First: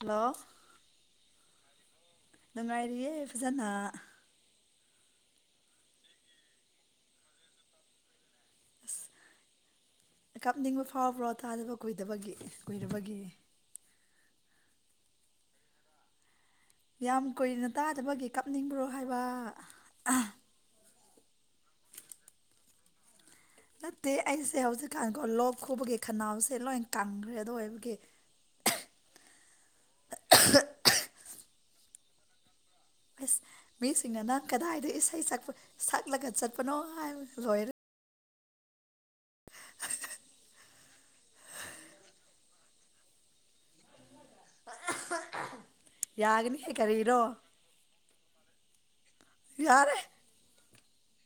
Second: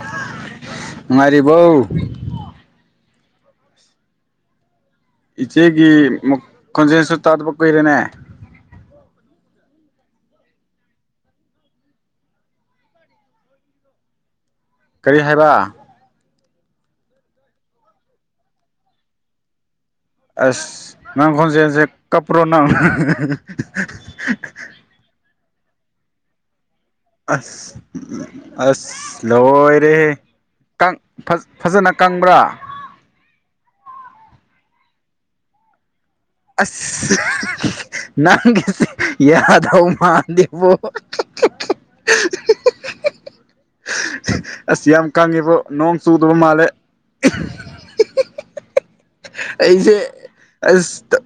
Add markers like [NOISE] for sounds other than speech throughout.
hello ꯉꯥꯏꯔꯤꯕꯧ ꯅꯨꯡꯉꯥꯏꯔꯤꯌꯦ ꯐꯖꯅ ꯏꯆꯦꯒꯤ ꯈꯣꯟꯖꯦꯜꯁꯨ ꯇꯥꯗꯕ ꯀꯨꯏꯔꯦꯅꯦ ꯑꯁ ꯀꯥꯞꯅꯤꯡꯕ ꯐꯥꯎꯕ꯭ꯔꯣ ꯇꯥꯗꯕ ꯀꯨꯏꯗꯕꯒꯤ ꯀꯨꯏꯔꯕꯒꯤ ꯀꯔꯤ ꯍꯥꯏꯕ ꯌꯥꯝ ꯀꯨꯏꯅ ꯇꯥꯗꯕꯒꯤ ꯀꯥꯞꯅꯤꯡꯕ꯭ꯔꯣ ꯍꯥꯏꯕ ꯑꯁ ꯅꯪꯈꯣꯟꯖꯁꯦ ꯀꯄ꯭ꯔꯣ ꯅꯪ ꯅꯠꯇꯦ ꯑꯩꯁꯦ ꯍꯧꯖꯤꯛꯀꯥꯟꯀꯣ ꯂꯣꯛ ꯈꯨꯕꯒꯤ ꯈꯅꯥꯎꯁꯦ ꯂꯣꯏ ꯀꯪꯈ꯭ꯔꯦ ꯑꯗꯨꯗ ꯑꯁ ꯑꯣꯏꯕꯒꯤ ꯑꯁ ꯂꯣꯏꯔꯦꯍꯦ ꯐꯖꯅ ꯀꯪꯕ꯭ꯔꯥ ꯑꯁ ꯃꯤꯁꯤꯡꯅ ꯅꯪ ꯀꯗꯥꯏꯗ ꯏꯁꯩ ꯁꯛꯄ ꯁꯛꯂꯒ ꯆꯠꯄꯅꯣ ꯑꯁ ꯍꯥꯏꯕ ꯂꯣꯏꯔꯦ ꯅꯪꯁ ꯌꯥꯗꯧ ꯃꯥꯥꯟꯗꯦꯕꯣ ꯑꯁ ꯌꯥꯝ ꯀꯪꯉꯤꯕꯣ ꯅꯣꯡ ꯆꯨꯗꯕ ꯃꯥꯜꯂꯦ ꯌꯥꯒꯅꯤꯍꯦ ꯀꯔꯤꯔꯣ ꯑꯩꯁꯦ ꯌꯥꯔꯦ ꯑꯁ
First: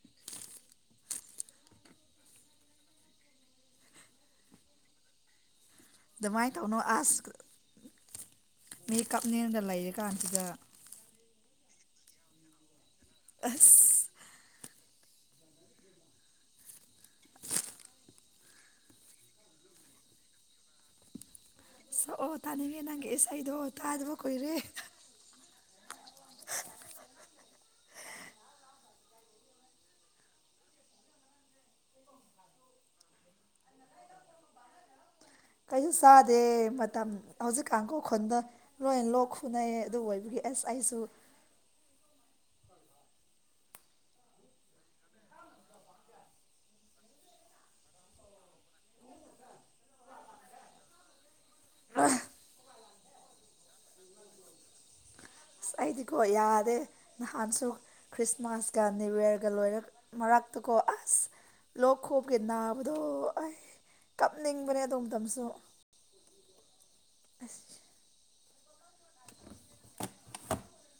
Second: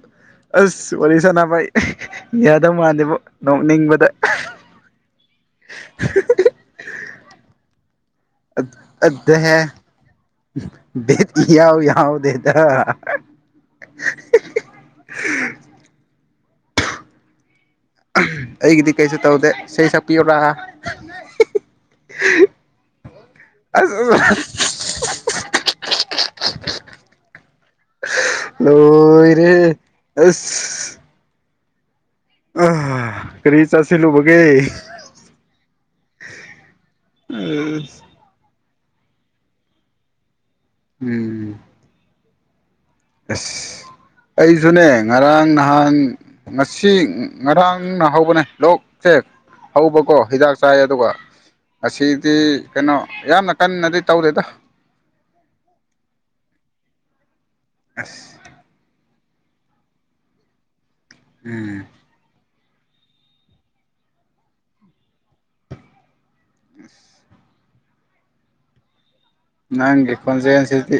ꯑꯁ ꯋꯥꯔꯤ ꯁꯥꯟꯅꯕ ꯌꯥꯗꯧ ꯃꯥꯟꯗꯦꯕ ꯅꯣꯛꯅꯤꯡꯕꯗ ꯑꯗꯨꯃꯥꯏꯅ ꯇꯧꯅꯨ ꯑꯁ ꯃꯤ ꯀꯞꯅꯤꯡꯉꯒꯥ ꯂꯩꯔꯤ ꯀꯥꯟꯁꯤꯗ ꯌꯥꯎ ꯌꯥꯎꯗꯦꯗ ꯑꯁ ꯑꯩꯒꯤꯗꯤ ꯀꯩꯁꯨ ꯇꯧꯗꯦ ꯏꯁꯩ ꯁꯛꯄꯤꯌꯨꯔ ꯁꯛꯑꯣ ꯇꯥꯅꯤꯡꯉꯦ ꯅꯪꯒꯤ ꯏꯁꯩꯗꯣ ꯇꯥꯗꯕ ꯀꯨꯏꯔꯦ ꯂꯣꯏꯔꯦꯍꯦ ꯀꯔꯤ ꯆꯥꯁꯤꯜ ꯂꯨꯕꯒꯦ ꯀꯩꯁꯨ ꯆꯥꯗꯦ ꯃꯇꯝ ꯍꯧꯖꯤꯛ ꯀꯥꯡꯈ ꯈꯨꯟꯗ ꯂꯣꯏꯅ ꯂꯣꯛ ꯈꯨꯅꯩ ꯑꯗꯨ ꯑꯣꯏꯕꯒꯤ ꯑꯦꯁ ꯑꯩꯁꯨ ꯎꯝ ꯑꯁ ꯑꯩꯁꯨꯅꯦ ꯉꯔꯥꯡ ꯅꯍꯥꯟ ꯉꯁꯤ ꯉꯔꯥꯡꯅ ꯍꯧꯕꯅꯦ ꯂꯣꯛ ꯊꯦꯛ ꯍꯧꯕꯀꯣ ꯍꯤꯗꯥꯛ ꯆꯥꯏ ꯑꯗꯨꯒ ꯑꯁꯤꯗꯤ ꯀꯩꯅꯣ ꯌꯥꯝꯅ ꯀꯟꯅꯗꯤ ꯇꯧꯗꯦꯗ ꯑꯁ ꯑꯩꯗꯤꯀꯣ ꯌꯥꯗꯦ ꯅꯍꯥꯟꯁꯨ ꯈ꯭ꯔꯤꯁꯃꯥꯁ ꯒꯥꯟꯗꯋꯦꯔꯒ ꯂꯣꯏꯔ ꯃꯔꯛꯇꯀꯣ ꯑꯁ ꯎꯝ ꯃꯈꯣꯛꯞꯀꯤ ꯅꯥꯕꯗꯣ ꯑ ꯀꯞꯅꯤꯡꯕꯅꯦ ꯑꯗꯣꯝ ꯃꯇꯝꯁꯨ ꯑꯁ ꯅꯪꯒꯤ ꯈꯨꯣꯟꯖꯦ ꯑꯟꯁꯤꯗꯤ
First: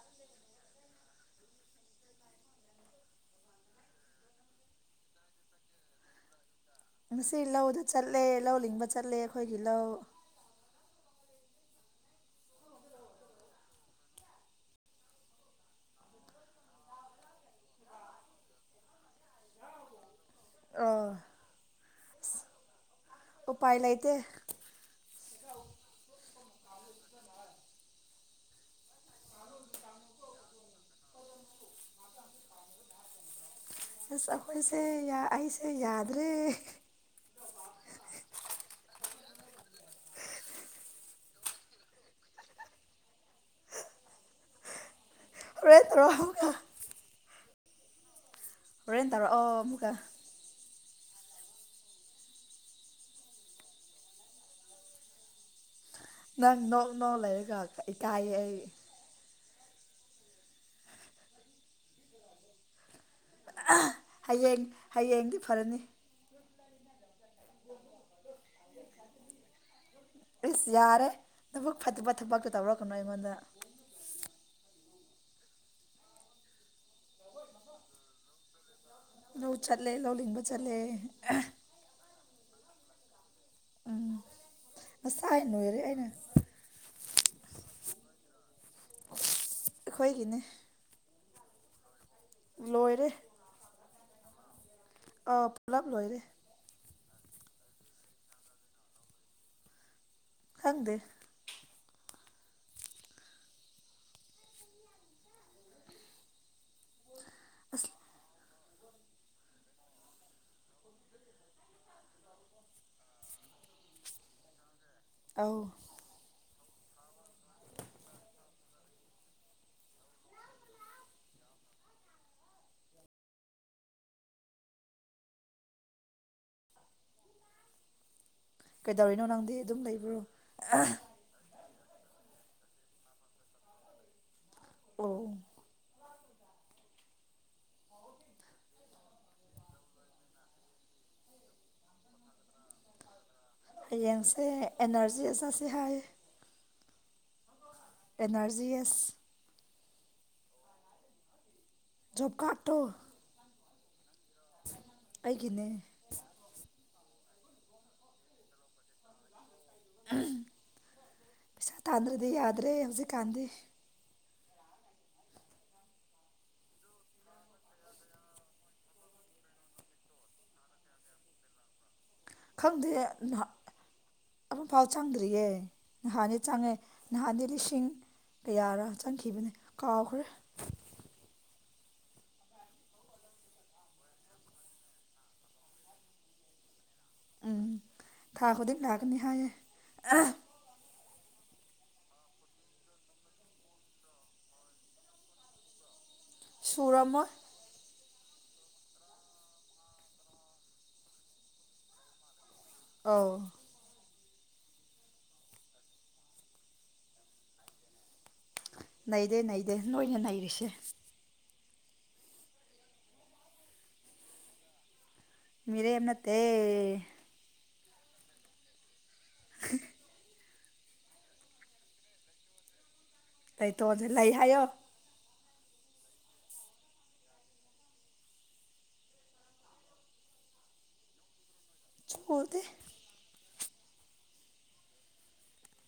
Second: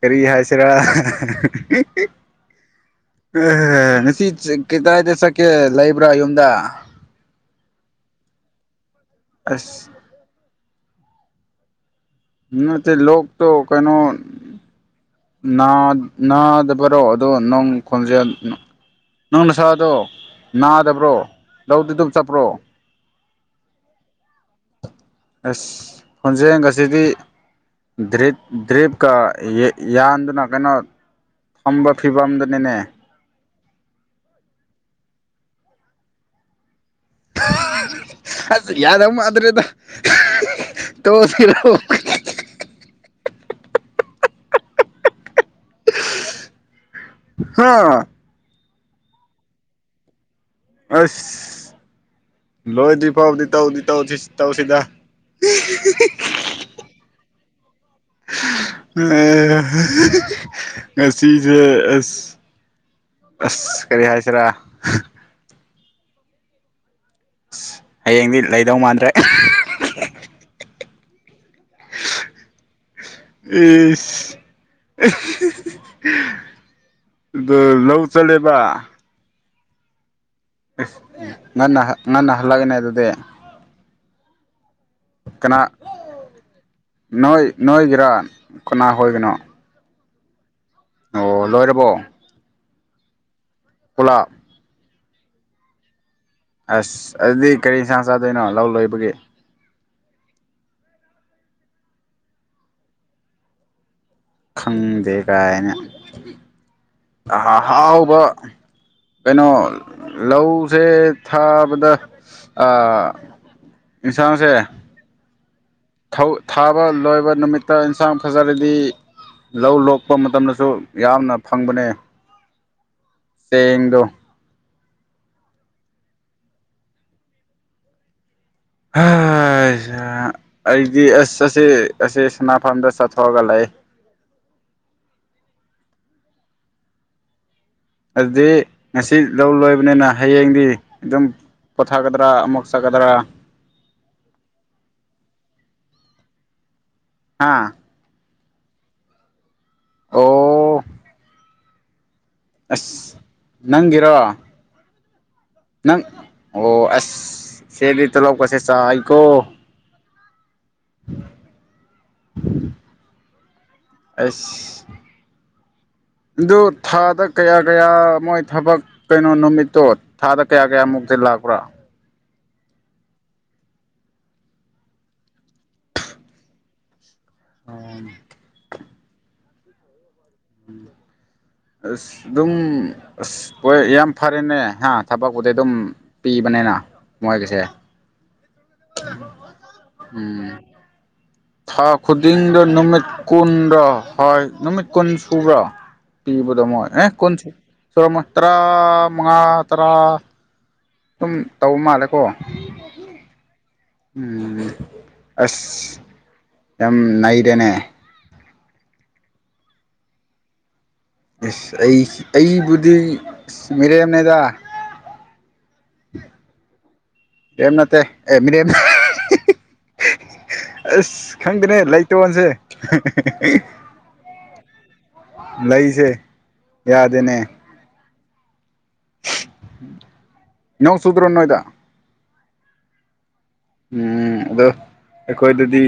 ꯀꯔꯤ ꯍꯥꯏꯁꯔ ꯎ ꯉꯁꯤ ꯀꯗꯥꯏꯗ ꯆꯠꯀꯦ ꯂꯩꯕ꯭ꯔꯥ ꯌꯨꯝꯗ ꯉꯁꯤ ꯂꯧꯗ ꯆꯠꯂꯦ ꯂꯧ ꯂꯤꯡꯕ ꯆꯠꯂꯦ ꯑꯩꯈꯣꯏꯒꯤ ꯑꯁ ꯂꯧ ꯎꯠꯇ ꯂꯣꯛꯇꯣ ꯀꯩꯅꯣ ꯅꯥ ꯅꯥꯗꯕꯔꯣ ꯑꯗꯣ ꯅꯪ ꯈꯣꯟꯖꯦꯜ ꯅꯪ ꯅ ꯁꯥꯥꯗꯣ ꯑꯥ ꯅꯥꯗꯕ꯭ꯔꯣ ꯂꯧꯗꯨ ꯑꯗꯨꯝ ꯆꯠꯄ꯭ꯔꯣ ꯎꯄꯥꯏ ꯂꯩꯇꯦ ꯑꯁ ꯈꯣꯟꯖꯦ ꯉꯁꯤꯗꯤ ꯗ꯭ꯔꯤꯞꯀ ꯌꯥꯟꯗꯨꯅ ꯀꯩꯅꯣ ꯐꯝꯕ ꯐꯤꯕꯝꯗꯅꯤꯅꯦ ꯑꯁ ꯑꯩꯈꯣꯏꯁꯦ ꯑꯩꯁꯦ ꯌꯥꯗ꯭ꯔꯦ ꯑꯁ ꯌꯥꯗꯕ ꯃꯥꯗ꯭ꯔꯦꯗ ꯇꯣꯁꯤꯔꯑꯣ ꯍꯔꯦ ꯇꯧꯔꯣ ꯍ ꯍꯦꯟꯟ ꯇꯧꯔꯣ ꯑ ꯃꯨꯒ ꯑꯁ ꯂꯣꯏꯗ꯭ꯔꯤ ꯐꯥꯎꯗꯤ ꯇꯧꯗꯤ ꯇꯧꯁꯤ ꯇꯧꯁꯤꯗ ꯅꯪ ꯅꯣꯛ ꯅꯣꯛ ꯂꯩꯔꯒ ꯏꯀꯥꯏꯌꯦ ꯑꯩ ꯑ ꯉꯁꯤꯁꯦ ꯑ ꯑꯁ ꯀꯔꯤ ꯍꯥꯏ ꯍꯌꯦꯡ ꯍꯌꯦꯡꯗꯤ ꯐꯔꯅꯤ ꯑꯁ ꯍꯌꯦꯡꯗꯤ ꯂꯩꯗꯧ ꯃꯥꯟꯗ꯭ꯔꯦ ꯏꯁꯁ ꯌꯥꯔꯦ ꯊꯕꯛ ꯐꯠꯇꯕ ꯊꯕꯛꯇꯨ ꯇꯧꯔꯛꯀꯅꯨ ꯑꯩꯉꯣꯟꯗ ꯎꯝ ꯑ ꯂꯧ ꯆꯠꯂꯦꯕ ꯅ ꯆꯠꯂꯦ ꯂꯣ ꯂꯕ ꯁ ꯉꯟꯅ ꯉꯟꯅ ꯍꯜꯂꯛꯒꯅꯦ ꯑꯗꯨꯗꯤ ꯎꯝ ꯉꯁꯥꯏ ꯑ ꯀꯅꯥ ꯅꯣꯏꯔꯦ ꯑꯩꯅ ꯅꯣꯏ ꯅꯣꯏꯒꯤꯔꯥꯡ ꯀꯅꯥ ꯑꯣꯏꯒꯅꯣ ꯍꯣꯏꯒꯤꯅꯦ ꯑꯣ ꯂꯣꯏꯔꯕꯣ ꯂꯣꯏꯔꯦ ꯑꯣꯂꯥ ꯑꯥ ꯄꯨꯂꯞ ꯂꯣꯏꯔꯦ ꯑꯁ ꯑꯗꯨꯗꯤ ꯀꯔꯤ ꯏꯟꯁꯥꯡ ꯆꯥꯗꯣꯏꯅꯣ ꯂꯧ ꯂꯣꯏꯕꯒꯤ ꯈꯪꯗꯦ ꯈꯪꯗꯦ ꯀꯥꯏꯅ ꯑꯁ ꯑꯍꯥꯎꯕ ꯀꯩꯅꯣ ꯂꯧꯁꯦ ꯊꯥꯕꯗ ꯏꯟꯁꯥꯡꯁꯦ ꯑꯧ ꯊꯥꯕ ꯂꯣꯏꯕ ꯅꯨꯃꯤꯠꯇ ꯏꯟꯁꯥꯡ ꯐꯖꯔꯗꯤ ꯂꯧ ꯂꯣꯛꯄ ꯃꯇꯝꯗꯁꯨ ꯌꯥꯝꯅ ꯐꯪꯕꯅꯦ ꯇꯗ ꯀꯩꯗꯧꯔꯤꯅꯣ ꯅꯪꯗꯤ ꯑꯗꯨꯝ ꯍꯣꯏ ꯂꯩꯕ꯭ꯔꯣ ꯑꯩꯗꯤ ꯑꯁ ꯑꯁꯦ ꯑꯁꯦ ꯁꯅꯥꯐꯝꯝꯗ ꯆꯠꯊꯣꯛꯑꯒ ꯂꯩꯦ ꯑꯣ ꯑꯗꯨꯗꯤ ꯉꯁꯤ ꯂꯧ ꯂꯣꯏꯕꯅꯤꯅ ꯍꯌꯦꯡꯗꯤ ꯑꯗꯨꯝ ꯄꯣꯊꯥꯒꯗ꯭ꯔꯥ ꯑꯃꯨꯛ ꯆꯠꯒꯗ꯭ꯔꯥ ꯍꯌꯦꯡꯁꯦ ꯑꯦꯅꯔꯖꯤ ꯑꯆꯥꯠꯁꯤ ꯍꯥꯏꯌꯦ ꯍꯥꯥ ꯑꯦꯅꯥꯔꯖꯤ ꯑꯦꯁ ꯑꯣ ꯖ‌ꯣ ꯀꯥ ꯑꯁ ꯅꯪꯒꯤꯔꯣ ꯑꯩꯒꯤꯅꯦ ꯅꯪ ꯑꯣ ꯑꯁ ꯆ‌ꯦꯗꯤꯇ ꯇ‌ꯣꯂ‌‌ꯣꯞ ꯀꯁꯦ ꯆꯥꯋꯤꯀꯣ ꯄꯩꯁꯥ ꯇꯥꯟꯗ꯭ꯔꯗꯤ ꯌꯥꯗ꯭ꯔꯦ ꯍꯧꯖꯤꯛꯀꯥꯟꯗꯤ ꯑꯁ ꯑꯗꯨ ꯊꯥꯗ ꯀꯌꯥ ꯀꯌꯥ ꯃꯣꯏ ꯊꯕꯛ ꯀꯩꯅꯣ ꯅꯨꯃꯤꯠꯇꯣ ꯊꯥꯗ ꯀꯌꯥ ꯀꯌꯥꯃꯨꯛꯇꯤ ꯂꯥꯛꯄ꯭ꯔꯥ ꯈꯪꯗꯦꯍ ꯑꯃꯨꯛꯐꯥꯎ ꯆꯪꯗ꯭ꯔꯤꯌꯦ ꯅꯍꯥꯟꯅꯤ ꯆꯪꯉꯦ ꯅꯍꯥꯟꯅꯤ ꯂꯤꯁꯤꯡ ꯀꯌꯥꯔꯥ ꯆꯪꯈꯤꯕꯅꯦ ꯀꯥꯎꯈ꯭ꯔꯦ ꯑꯁ ꯑꯗꯨꯝ ꯑꯁ ꯍꯣꯏ ꯌꯥꯝ ꯐꯔꯦꯅꯦ ꯍꯥ ꯊꯕꯛꯄꯨꯗꯤ ꯑꯗꯨꯝ ꯄꯤꯕꯅꯤꯅ ꯃꯣꯏꯒꯤꯁꯦ ꯎꯝ ꯊꯥꯈꯣꯗꯤꯡ ꯂꯒꯅꯤ ꯍꯥꯏ ꯌ‌ꯦ ꯎꯝ ꯊꯥ ꯈꯨꯗꯤꯡꯗ ꯅꯨꯃꯤꯠ ꯀꯨꯟꯗ ꯍꯥꯏ ꯅꯨꯃꯤꯠ ꯀꯨꯟ ꯁꯨꯕꯔꯥ ꯄꯤꯕꯗꯃꯣꯏ ꯑꯦ ꯁꯨꯔꯝꯃꯣꯏ ꯀꯣꯟꯁꯤ ꯇꯧꯔꯝꯃ‌ꯣꯏ ꯇꯔꯥ ꯃꯉꯥ ꯇꯔꯥ ꯑꯗꯨꯝ ꯇꯧꯕ ꯃꯥꯜꯂꯦꯀꯣ ꯑꯥꯎ ꯎꯝ ꯑꯁ ꯌꯥꯝ ꯅꯩꯗꯦꯅꯦ ꯅꯩꯗꯦ ꯅꯩꯗꯦ ꯅꯣꯏꯅ ꯅꯔꯤꯁꯦ ꯑꯦꯁ ꯑꯩ ꯑꯩꯕꯨꯗꯤ ꯃꯤꯔꯦꯝꯅꯦꯗ ꯃꯤꯔꯦꯝ ꯅꯠꯇꯦ ꯃꯤꯔ‌ꯦꯝ ꯅꯠꯇꯦ ꯑꯦ ꯃꯤꯔ‌ꯦꯝ [INAUDIBLE] ꯑꯁ ꯈꯪꯗ‌ꯦꯅꯦ ꯂꯩ ꯇꯣꯟꯁꯦ ꯂꯩꯇꯣꯟꯁꯦ ꯂꯩ ꯍꯥꯏꯌꯣ ꯂꯩꯖ‌ꯦ ꯌꯥꯗꯦꯅꯦ ꯌꯣꯡ ꯆꯨꯗ꯭ꯔꯣ ꯅꯣꯏꯗ ꯏꯁꯀꯨꯗ‌ꯦ ꯎꯝ ꯑꯗꯣ ꯑꯩꯈꯣꯏꯗꯗꯤ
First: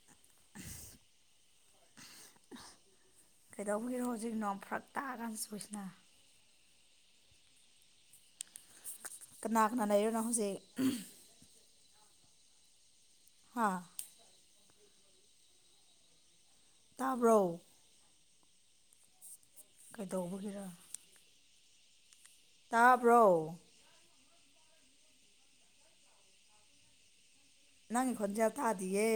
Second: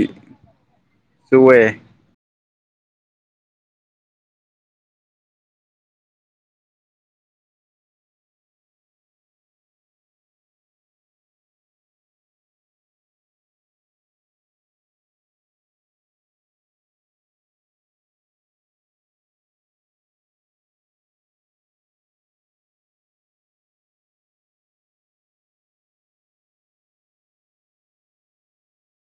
ꯆꯨꯋ‌‌ꯦ ꯀꯩꯗꯧꯕꯒꯤꯔꯣ ꯍꯧꯖꯤꯛ ꯅꯣꯡ ꯐꯔꯛ ꯇꯥꯛꯑꯒꯥꯟ ꯆꯨꯁꯤꯅ ꯀꯅꯥ ꯀꯅꯥ ꯂꯩꯔꯤꯅꯣ ꯅꯪ ꯍꯧꯖꯤꯛ ꯍꯥꯥ ꯇꯥꯕ꯭ꯔꯣ ꯀꯩꯗꯧꯕꯒꯤꯔ ꯇꯥꯕ꯭ꯔꯣ ꯅꯪ ꯈꯣꯟꯖ‌ꯦꯜ ꯇꯥꯗꯤꯌꯦ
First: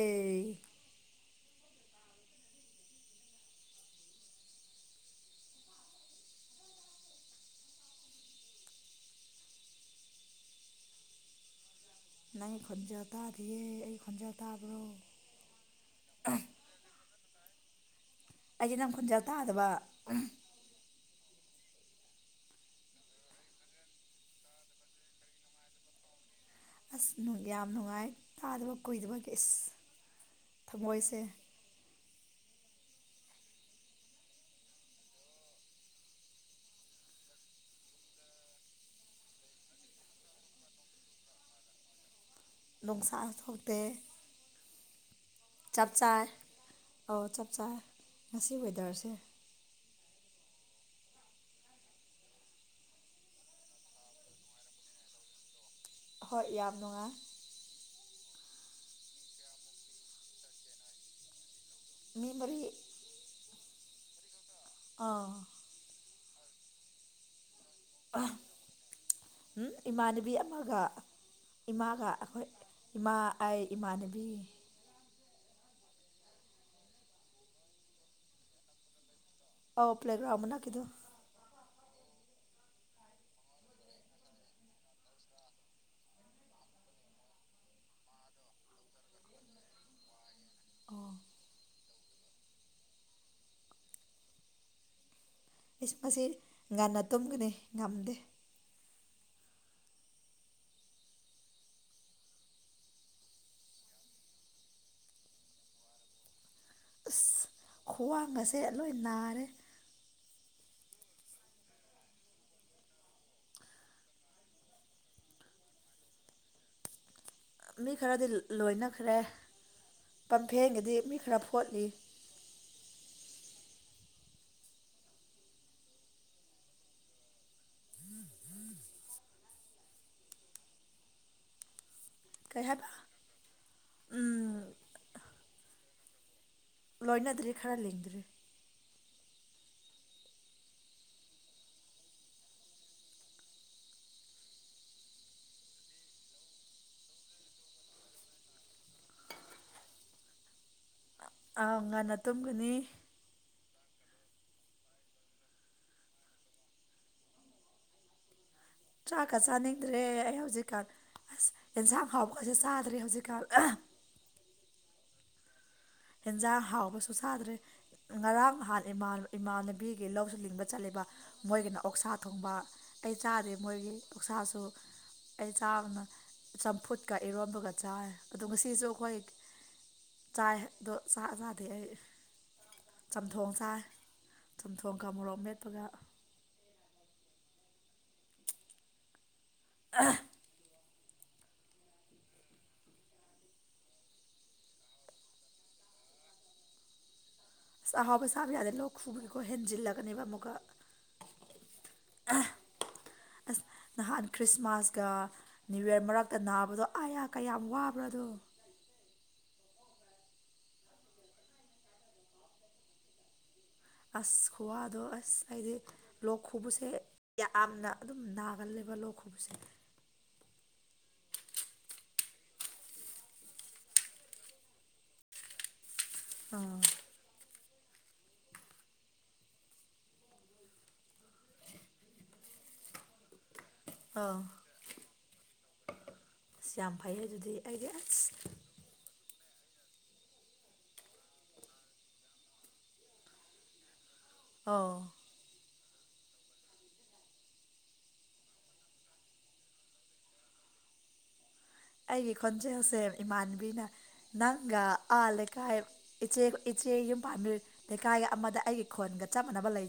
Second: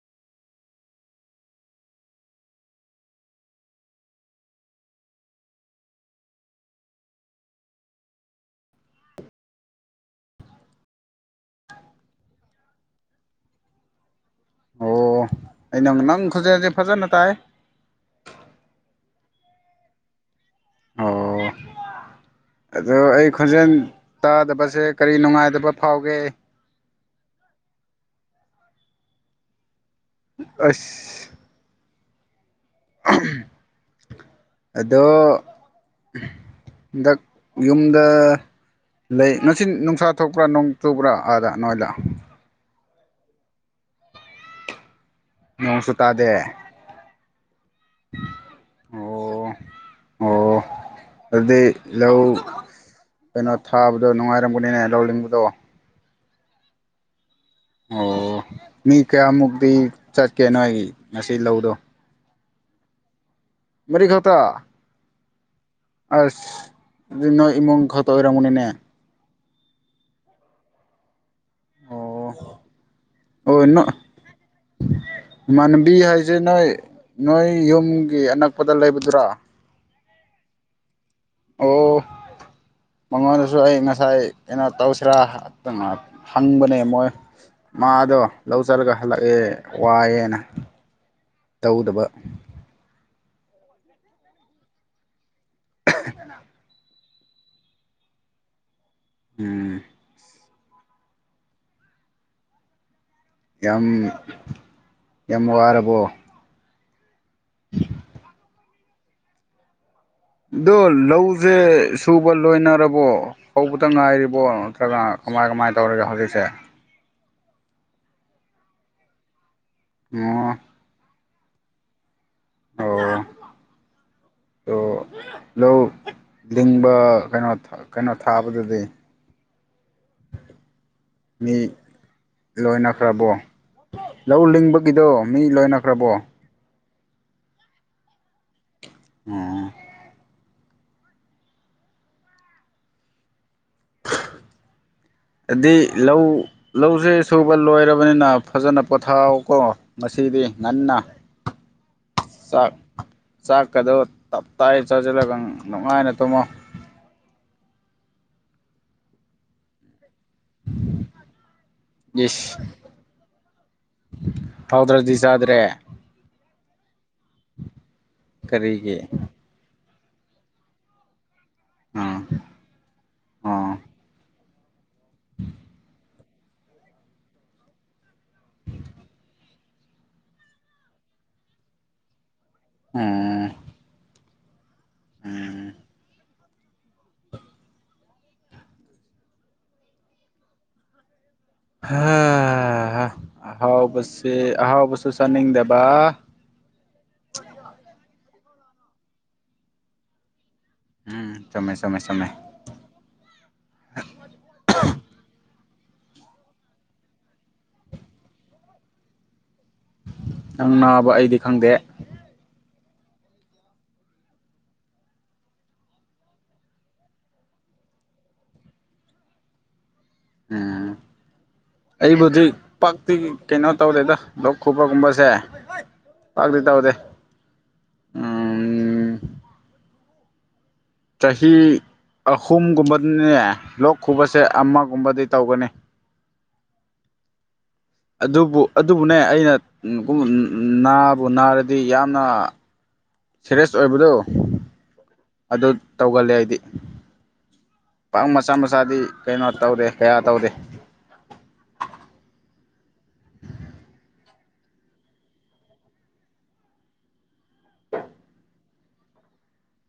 ꯅꯪ ꯈꯣꯟꯖ‌ꯦꯜ ꯇꯥꯗꯤꯌꯦ ꯑꯩ ꯈꯣꯟꯖ‌ꯦꯜ ꯇꯥꯕ꯭ꯔꯣ ꯑꯣ ꯑꯩ ꯅꯪ ꯅꯪ ꯈꯨꯟꯖ‌ꯦꯜ ꯖ‌ꯦ ꯐꯖꯅ ꯇꯥꯏ ꯑꯩꯗꯤ ꯅꯪ ꯈꯣꯟꯖ‌ꯦꯜ ꯇꯥꯗꯕ ꯑꯣ ꯑꯗꯣ ꯑꯩ ꯈꯣꯟꯖꯦꯜ ꯇꯥꯗꯕꯁꯦ ꯀꯔꯤ ꯅꯨꯡꯉꯥꯏꯇꯕ ꯐꯥꯎꯒꯦ ꯑꯁꯅꯨꯡ ꯌꯥꯝ ꯅꯨꯡꯉꯥꯏ ꯇꯥꯗꯕ ꯀꯨꯏꯗꯕꯒꯤ ꯏꯁ ꯊꯃꯣꯏꯁꯦ ꯑꯁ ꯑꯗꯣ ꯍꯟꯗꯛ ꯌꯨꯝꯗ ꯂꯩ ꯉꯁꯤ ꯅꯨꯡꯁꯥ ꯊꯣꯛꯄ꯭ꯔꯥ ꯅꯣꯡ ꯆꯨꯕ꯭ꯔꯥ ꯑꯥꯗ ꯅ‌ꯣꯏꯗ ꯅ‌ꯣꯡꯁꯥ ꯊꯣꯛꯇꯦ ꯆꯞ ꯅꯣꯡꯁꯨ ꯆꯥꯏ ꯇꯥꯗꯦ ꯑꯧ ꯆꯞ ꯆꯥꯔꯦ ꯉꯁꯤ ꯋꯦꯗꯔꯁꯦ ꯇꯣ ꯑꯣ ꯑꯗꯨꯗꯤ ꯂꯎ ꯀꯩꯅꯣ ꯊꯥꯕꯗꯣ ꯅꯨꯡꯉꯥꯏꯔꯝꯒꯅꯤꯅꯦ ꯂꯧꯅꯤꯡꯕꯗꯣ ꯍꯣꯏ ꯌꯥꯝ ꯅꯨꯡꯉꯥꯏ ꯑꯣ ꯃꯤ ꯀꯌꯥꯃꯨꯛꯇꯤ ꯆꯠꯀꯦ ꯅꯣꯏ ꯉꯁꯤ ꯂꯧꯗꯣ ꯃꯦꯃꯣꯔꯤ ꯃꯔꯤꯛ ꯈꯇ ꯑꯥ ꯑꯁ ꯑꯗꯨ ꯅꯣꯏ ꯏꯃꯨꯡ ꯈꯠꯇ ꯑꯣꯏꯔꯝꯃꯣꯅꯦꯅꯦ ꯏꯃꯥꯟꯅꯕꯤ ꯑꯃꯒ ꯏꯃꯥꯒ ꯑꯣ ꯑꯩꯈꯣꯏ ꯏꯃꯥ ꯑꯩ ꯏꯃꯥꯟꯅꯕꯤ ꯃꯥꯟꯕꯤ ꯍꯥꯏꯁꯦ ꯅꯣꯏ ꯅꯣꯏ ꯌꯨꯝꯒꯤ ꯑꯅꯛꯄꯗ ꯂꯩꯕꯗꯨꯔꯥ ꯑꯣꯧ ꯄ꯭ꯂꯦꯒ꯭ꯔꯥꯎꯝꯅ ꯀꯗꯣ ꯑꯣ ꯃꯉꯣꯟꯗꯁꯨ ꯑꯩ ꯉꯁꯥꯏ ꯀꯩꯅꯣ ꯇꯧꯁꯤꯔꯥ ꯍꯪꯕꯅꯦ ꯃꯣꯏ ꯃꯥꯗꯣ ꯂꯧꯖꯔꯒ ꯍꯜꯂꯛꯑꯦ ꯋꯥꯏꯑꯦꯅ ꯑꯣ ꯇꯧꯗꯕ ꯑꯦ ꯃꯁꯤ ꯉꯟꯅ ꯇꯨꯝꯒꯅꯤ ꯉꯝꯗꯦ ꯎꯝ ꯌꯥꯝ ꯌꯥꯝ ꯋꯥꯔꯕꯣ ꯑꯁ ꯈ꯭ꯋꯥꯡ ꯑꯁꯦ ꯂꯣꯏ ꯅꯥꯔꯦ ꯑꯣ ꯂꯧꯁꯦ ꯁꯨꯕ ꯂꯣꯏꯅꯔꯕꯣ ꯍꯧꯕꯇ ꯉꯥꯏꯔꯤꯕꯣ ꯅꯠꯇ꯭ꯔꯒ ꯀꯃꯥꯏ ꯀꯃꯥꯏꯅ ꯇꯧꯔꯒꯦ ꯍꯧꯖꯤꯛꯁꯦ ꯃꯤ ꯈꯔꯗꯤ ꯂꯣꯏꯅꯈ꯭ꯔꯦ ꯑꯣ ꯄꯝꯐꯦꯡꯒꯗꯤ ꯃꯤ ꯈꯔ ꯐꯣꯠꯂꯤ ꯑꯣ ꯂ ꯂꯤꯡꯕ ꯀꯩꯅꯣ ꯀꯩꯅꯣ ꯊꯥꯕꯗꯗꯤ ꯃꯤ ꯀꯩ ꯍꯥꯏꯕ ꯂꯣꯏꯅꯈ꯭ꯔꯕꯣ ꯎꯝ ꯂꯧ ꯂꯤꯡꯕ ꯒꯤꯗꯣ ꯃꯤ ꯂꯣꯏꯅꯈ꯭ꯔꯕꯣ ꯂꯣꯏꯅꯗ꯭ꯔꯤ ꯈꯔ ꯂꯤꯡꯗ꯭ꯔꯔꯤ ꯎꯝ ꯑꯩ ꯂꯧ ꯂꯧꯁꯦ ꯁꯨꯕ ꯂꯣꯏꯔꯕꯅꯤꯅ ꯐꯖꯅ ꯄꯣꯊꯥꯀꯣ ꯉꯗꯤ ꯉꯟꯅ ꯑ ꯉꯥꯟꯟꯅ ꯇꯨꯝꯒꯅꯤ ꯆꯥꯛ ꯆꯥꯛꯀꯗꯣ ꯇꯞ ꯇꯥꯏ ꯆꯥꯁꯤꯜꯂꯒ ꯅꯨꯡꯉꯥꯏꯅ ꯇꯨꯝꯃꯣ ꯆ꯭ꯔꯥꯛꯀ ꯆꯥꯅꯤꯡꯗ꯭ꯔꯦ ꯑꯩ ꯍꯧꯖꯤꯛꯀꯥꯟ ꯑꯁ ꯌꯦꯟꯁꯥꯡ ꯍꯥꯎꯕꯁꯦ ꯆꯥꯗ꯭ꯔꯦ ꯍꯧꯖꯤꯛꯀꯥꯟ ꯐꯥꯎꯗ꯭ꯔꯗꯤ ꯆꯥꯗ꯭ꯔꯦ ꯍꯦꯟꯖꯥꯡ ꯍꯥꯎꯕꯁꯨ ꯁꯥꯗ꯭ꯔꯦ ꯉꯔꯥꯡ ꯍꯥꯥꯟ ꯀꯔꯤꯒꯤ ꯏꯃꯥꯜ ꯏꯃꯥꯟꯅꯕꯤꯒꯤ ꯂꯧꯁꯨ ꯂꯤꯡꯕ ꯆꯠꯂꯤꯦꯕ ꯃꯣꯏꯒꯤꯅ ꯑꯣꯛꯁꯥ ꯑꯥ ꯊꯣꯡꯕ ꯑꯩ ꯆꯥꯗꯦ ꯑꯥ ꯃꯣꯏꯒꯤ ꯑꯣꯛꯁꯥꯁꯨ ꯑꯩ ꯆꯥꯕꯅ ꯆꯝꯐꯨꯠꯀ ꯏꯔꯣꯟꯕꯒ ꯆꯥꯔꯦ ꯑꯣ ꯉꯁꯤꯁꯨ ꯑꯩꯈꯣꯏ ꯆꯥꯏꯗꯣ ꯆꯥꯛ ꯆꯥꯗꯦ ꯑꯩ ꯎꯝ ꯆꯝꯊꯣꯡ ꯆꯥꯏ ꯆꯝꯊꯣꯡꯒ ꯃꯣꯔꯣꯛ ꯎꯝ ꯃꯦꯞꯄꯒ ꯑ ꯑꯍꯥꯎꯕꯁꯤ ꯑꯍꯥꯎꯕꯁꯨ ꯆꯅꯤꯡꯗꯦꯕ ꯑꯁ ꯑꯍꯥꯎꯕ ꯆꯥꯕ ꯌꯥꯗꯦ ꯂꯣꯛ ꯈꯨꯕꯒꯤꯀꯣ ꯍꯦꯟꯖꯤꯜꯂꯒꯅꯦꯕ ꯑꯃꯨꯛꯀ ꯎꯝ ꯆꯃꯃꯦ ꯆꯃꯦ ꯆꯃꯦ ꯑꯁ ꯅꯍꯥꯟ ꯈ꯭ꯔꯤꯁꯃꯥꯁꯒ ꯅꯅꯤꯌꯨ ꯌꯔ ꯃꯔꯛꯇ ꯅꯥꯕꯗꯣ ꯑ ꯑꯥ ꯀꯌꯥꯝ ꯋꯥꯕ꯭ꯔꯥꯗꯣ ꯅꯪ ꯅꯥꯕ ꯑꯩꯗꯤ ꯈꯪꯗꯦ ꯑꯁ ꯈꯨꯋꯥꯗꯣ ꯑꯁ ꯍꯥꯏꯗꯤ ꯂꯣꯛ ꯈꯨꯕꯁꯦ ꯌꯥꯝꯅ ꯑꯗꯨꯝ ꯅꯥꯒꯜꯂꯦꯕ ꯂꯣꯛ ꯈꯨꯕꯁꯦ ꯎꯝ ꯑꯩꯕꯨꯗꯤ ꯄꯇꯤ ꯀꯩꯅꯣ ꯇꯧꯔꯦꯗ ꯂꯣꯛ ꯈꯨꯕꯒꯨꯝꯕꯁꯦ ꯑꯥ ꯄꯥꯗꯗꯥꯎꯗꯦ ꯆꯍꯤ ꯑꯍꯨꯝꯒꯨꯝꯕꯗꯅꯦ ꯂꯣꯛ ꯑꯥ ꯈꯨꯕꯁꯦ ꯑꯃꯒꯨꯝꯕꯗꯤ ꯇꯧꯒꯅꯤ ꯑꯁ ꯌꯥꯝ ꯐꯩꯌꯦ ꯑꯗꯨꯗꯤ ꯑꯩꯒꯤ ꯑꯁ ꯑꯗꯨꯕꯨ ꯑꯗꯨꯕꯨꯅꯦ ꯑꯩꯅ ꯅꯥꯕꯨ ꯅꯥꯔꯗꯤ ꯌꯥꯝꯅ ꯁꯦꯔꯁ ꯑꯣꯏꯕꯗꯣ ꯑꯣꯥꯎ ꯑꯗꯨ ꯇꯧꯒꯜꯂꯦ ꯑꯩꯗꯤ ꯄꯥꯛ ꯃꯆꯥ ꯃꯆꯥꯗꯤ ꯀꯩꯅꯣ ꯇꯧꯔꯦ ꯀꯌꯥ ꯇꯧꯗꯦ ꯑꯩꯒꯤ ꯈꯣꯟꯖꯦꯜꯁꯦ ꯏꯃꯥꯟꯕꯤꯅ ꯅꯪꯒ ꯑꯥ ꯂꯩꯀꯥꯏ ꯏꯆꯦ ꯏꯆꯦ ꯌꯨꯝ ꯄꯥꯟꯕꯤ ꯂꯩꯀꯥꯏꯒ ꯑꯃꯗ ꯑꯩꯒꯤ ꯈꯣꯟꯒ ꯆꯞ ꯃꯥꯟꯅꯕ ꯂꯩ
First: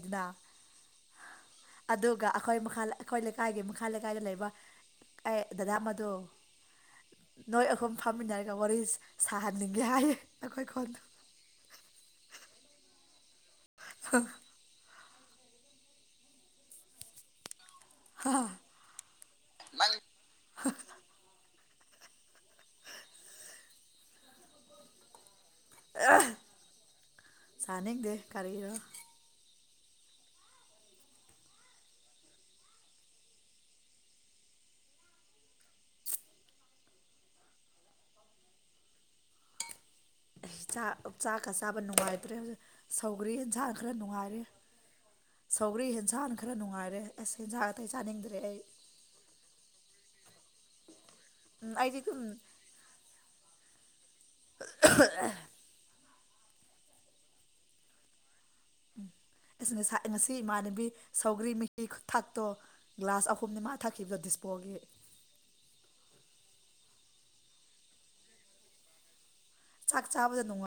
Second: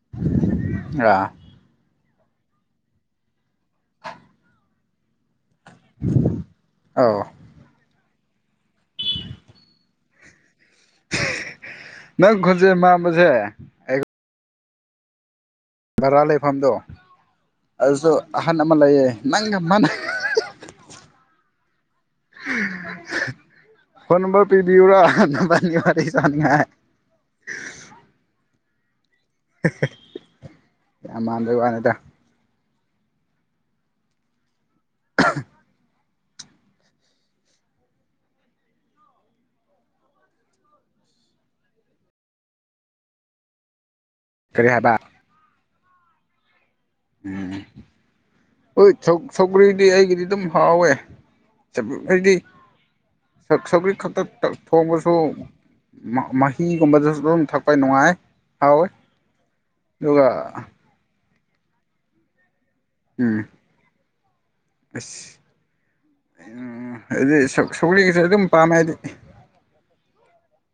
ꯑꯥ [UNINTELLIGIBLE] ꯑꯗꯨꯒ ꯑꯩꯈꯣꯏ ꯃꯈꯥ ꯑꯩꯈꯣꯏ ꯂꯩꯀꯥꯏꯒꯤ ꯃꯈꯥ ꯂꯩꯀꯥꯏꯗ ꯂꯩꯕ ꯑꯦ ꯗꯗꯥ ꯃꯗꯨ ꯑꯧ ꯅꯣꯏ ꯑꯍꯨꯝ ꯐꯝꯃꯤꯟꯅꯔꯒ ꯋꯥꯔꯤ ꯁꯥꯍꯟꯅꯤꯡꯒꯦ ꯍꯥꯏꯌꯦ ꯅꯈꯣꯏ ꯀꯣꯟꯗ ꯅꯪ ꯈꯨꯁꯦꯟ ꯃꯝꯕꯁꯦ [UNINTELLIGIBLE] ꯕꯔꯥ ꯂꯩꯐꯝꯗꯣ ꯑꯗꯨꯁꯨ ꯑꯍꯟ ꯑꯃ ꯂꯩꯌꯦ ꯅꯪꯒ ꯐꯣꯟ ꯅꯝꯕꯝꯕꯔ ꯄꯤꯕꯤꯎꯔꯥ ꯅꯝꯕꯔꯅꯤ ꯋꯥꯔꯤ ꯆꯅꯤꯡ ꯁꯅꯤꯛ ꯗꯦ ꯀꯔꯤꯒꯤꯔ ꯌꯥꯝ ꯃꯥꯟꯗꯩ ꯋꯥꯅꯤꯠꯇ [UNINTELLIGIBLE] ꯆꯥꯛ ꯆꯥꯛꯀ ꯆꯥꯕ ꯅꯨꯡꯉꯥꯏꯇ꯭ꯔꯦ ꯍꯧ ꯁꯧꯈ꯭ꯔꯦ ꯏꯟꯁꯥꯡ ꯈꯔ ꯅꯨꯡꯉꯥꯏꯔꯦ ꯀꯔꯤ ꯍꯥꯏꯕ ꯁꯧꯒꯔꯤ ꯍꯦꯟꯁꯥꯡꯅ ꯈꯔ ꯅꯨꯡꯉꯥꯏꯔꯦ ꯑꯁ ꯎꯝ ꯌꯦꯟꯁꯥꯡ ꯑꯇꯩ ꯆꯥꯅꯤꯡꯗ꯭ꯔꯦ ꯑꯩ ꯍꯣꯏ ꯁꯧꯀꯔꯤꯗꯤ ꯑꯩꯒꯤꯗꯤ ꯑꯗꯨꯝ ꯍꯥꯎꯋꯦ ꯎꯝ ꯑꯩꯗꯤ ꯑꯗꯨ ꯁꯛ ꯁꯧꯈꯛꯇ ꯊꯣꯡꯕꯁꯨ ꯃꯍꯤꯒꯨꯝꯕꯗꯁꯨ ꯑꯗꯨꯝ ꯊꯛꯄ ꯅꯨꯡꯉꯥꯏ ꯍꯥꯎꯋꯦ ꯎꯝ ꯑꯁꯤ ꯉ ꯑꯗꯨꯒ ꯉꯁꯤ ꯏꯃꯥꯟꯅꯕꯤ ꯁꯧꯒ꯭ꯔꯤ ꯃꯍꯤ ꯈꯨ ꯊꯥꯛꯇꯣ ꯒ꯭ꯂꯥꯁ ꯎꯝ ꯑꯍꯨꯝꯅꯤ ꯃꯥ ꯊꯛꯈꯤꯕꯗꯣ ꯗꯤꯁꯄꯣꯒꯤ ꯑꯁ ꯎꯝ ꯑꯗꯨꯗꯤ ꯁꯣꯛꯂꯤꯒꯁꯨ ꯑꯗꯨꯝ ꯄꯥꯝꯃꯦ ꯍꯥꯏꯗꯤ ꯆꯥꯛ ꯆꯥꯕꯗ ꯅꯨꯡꯉ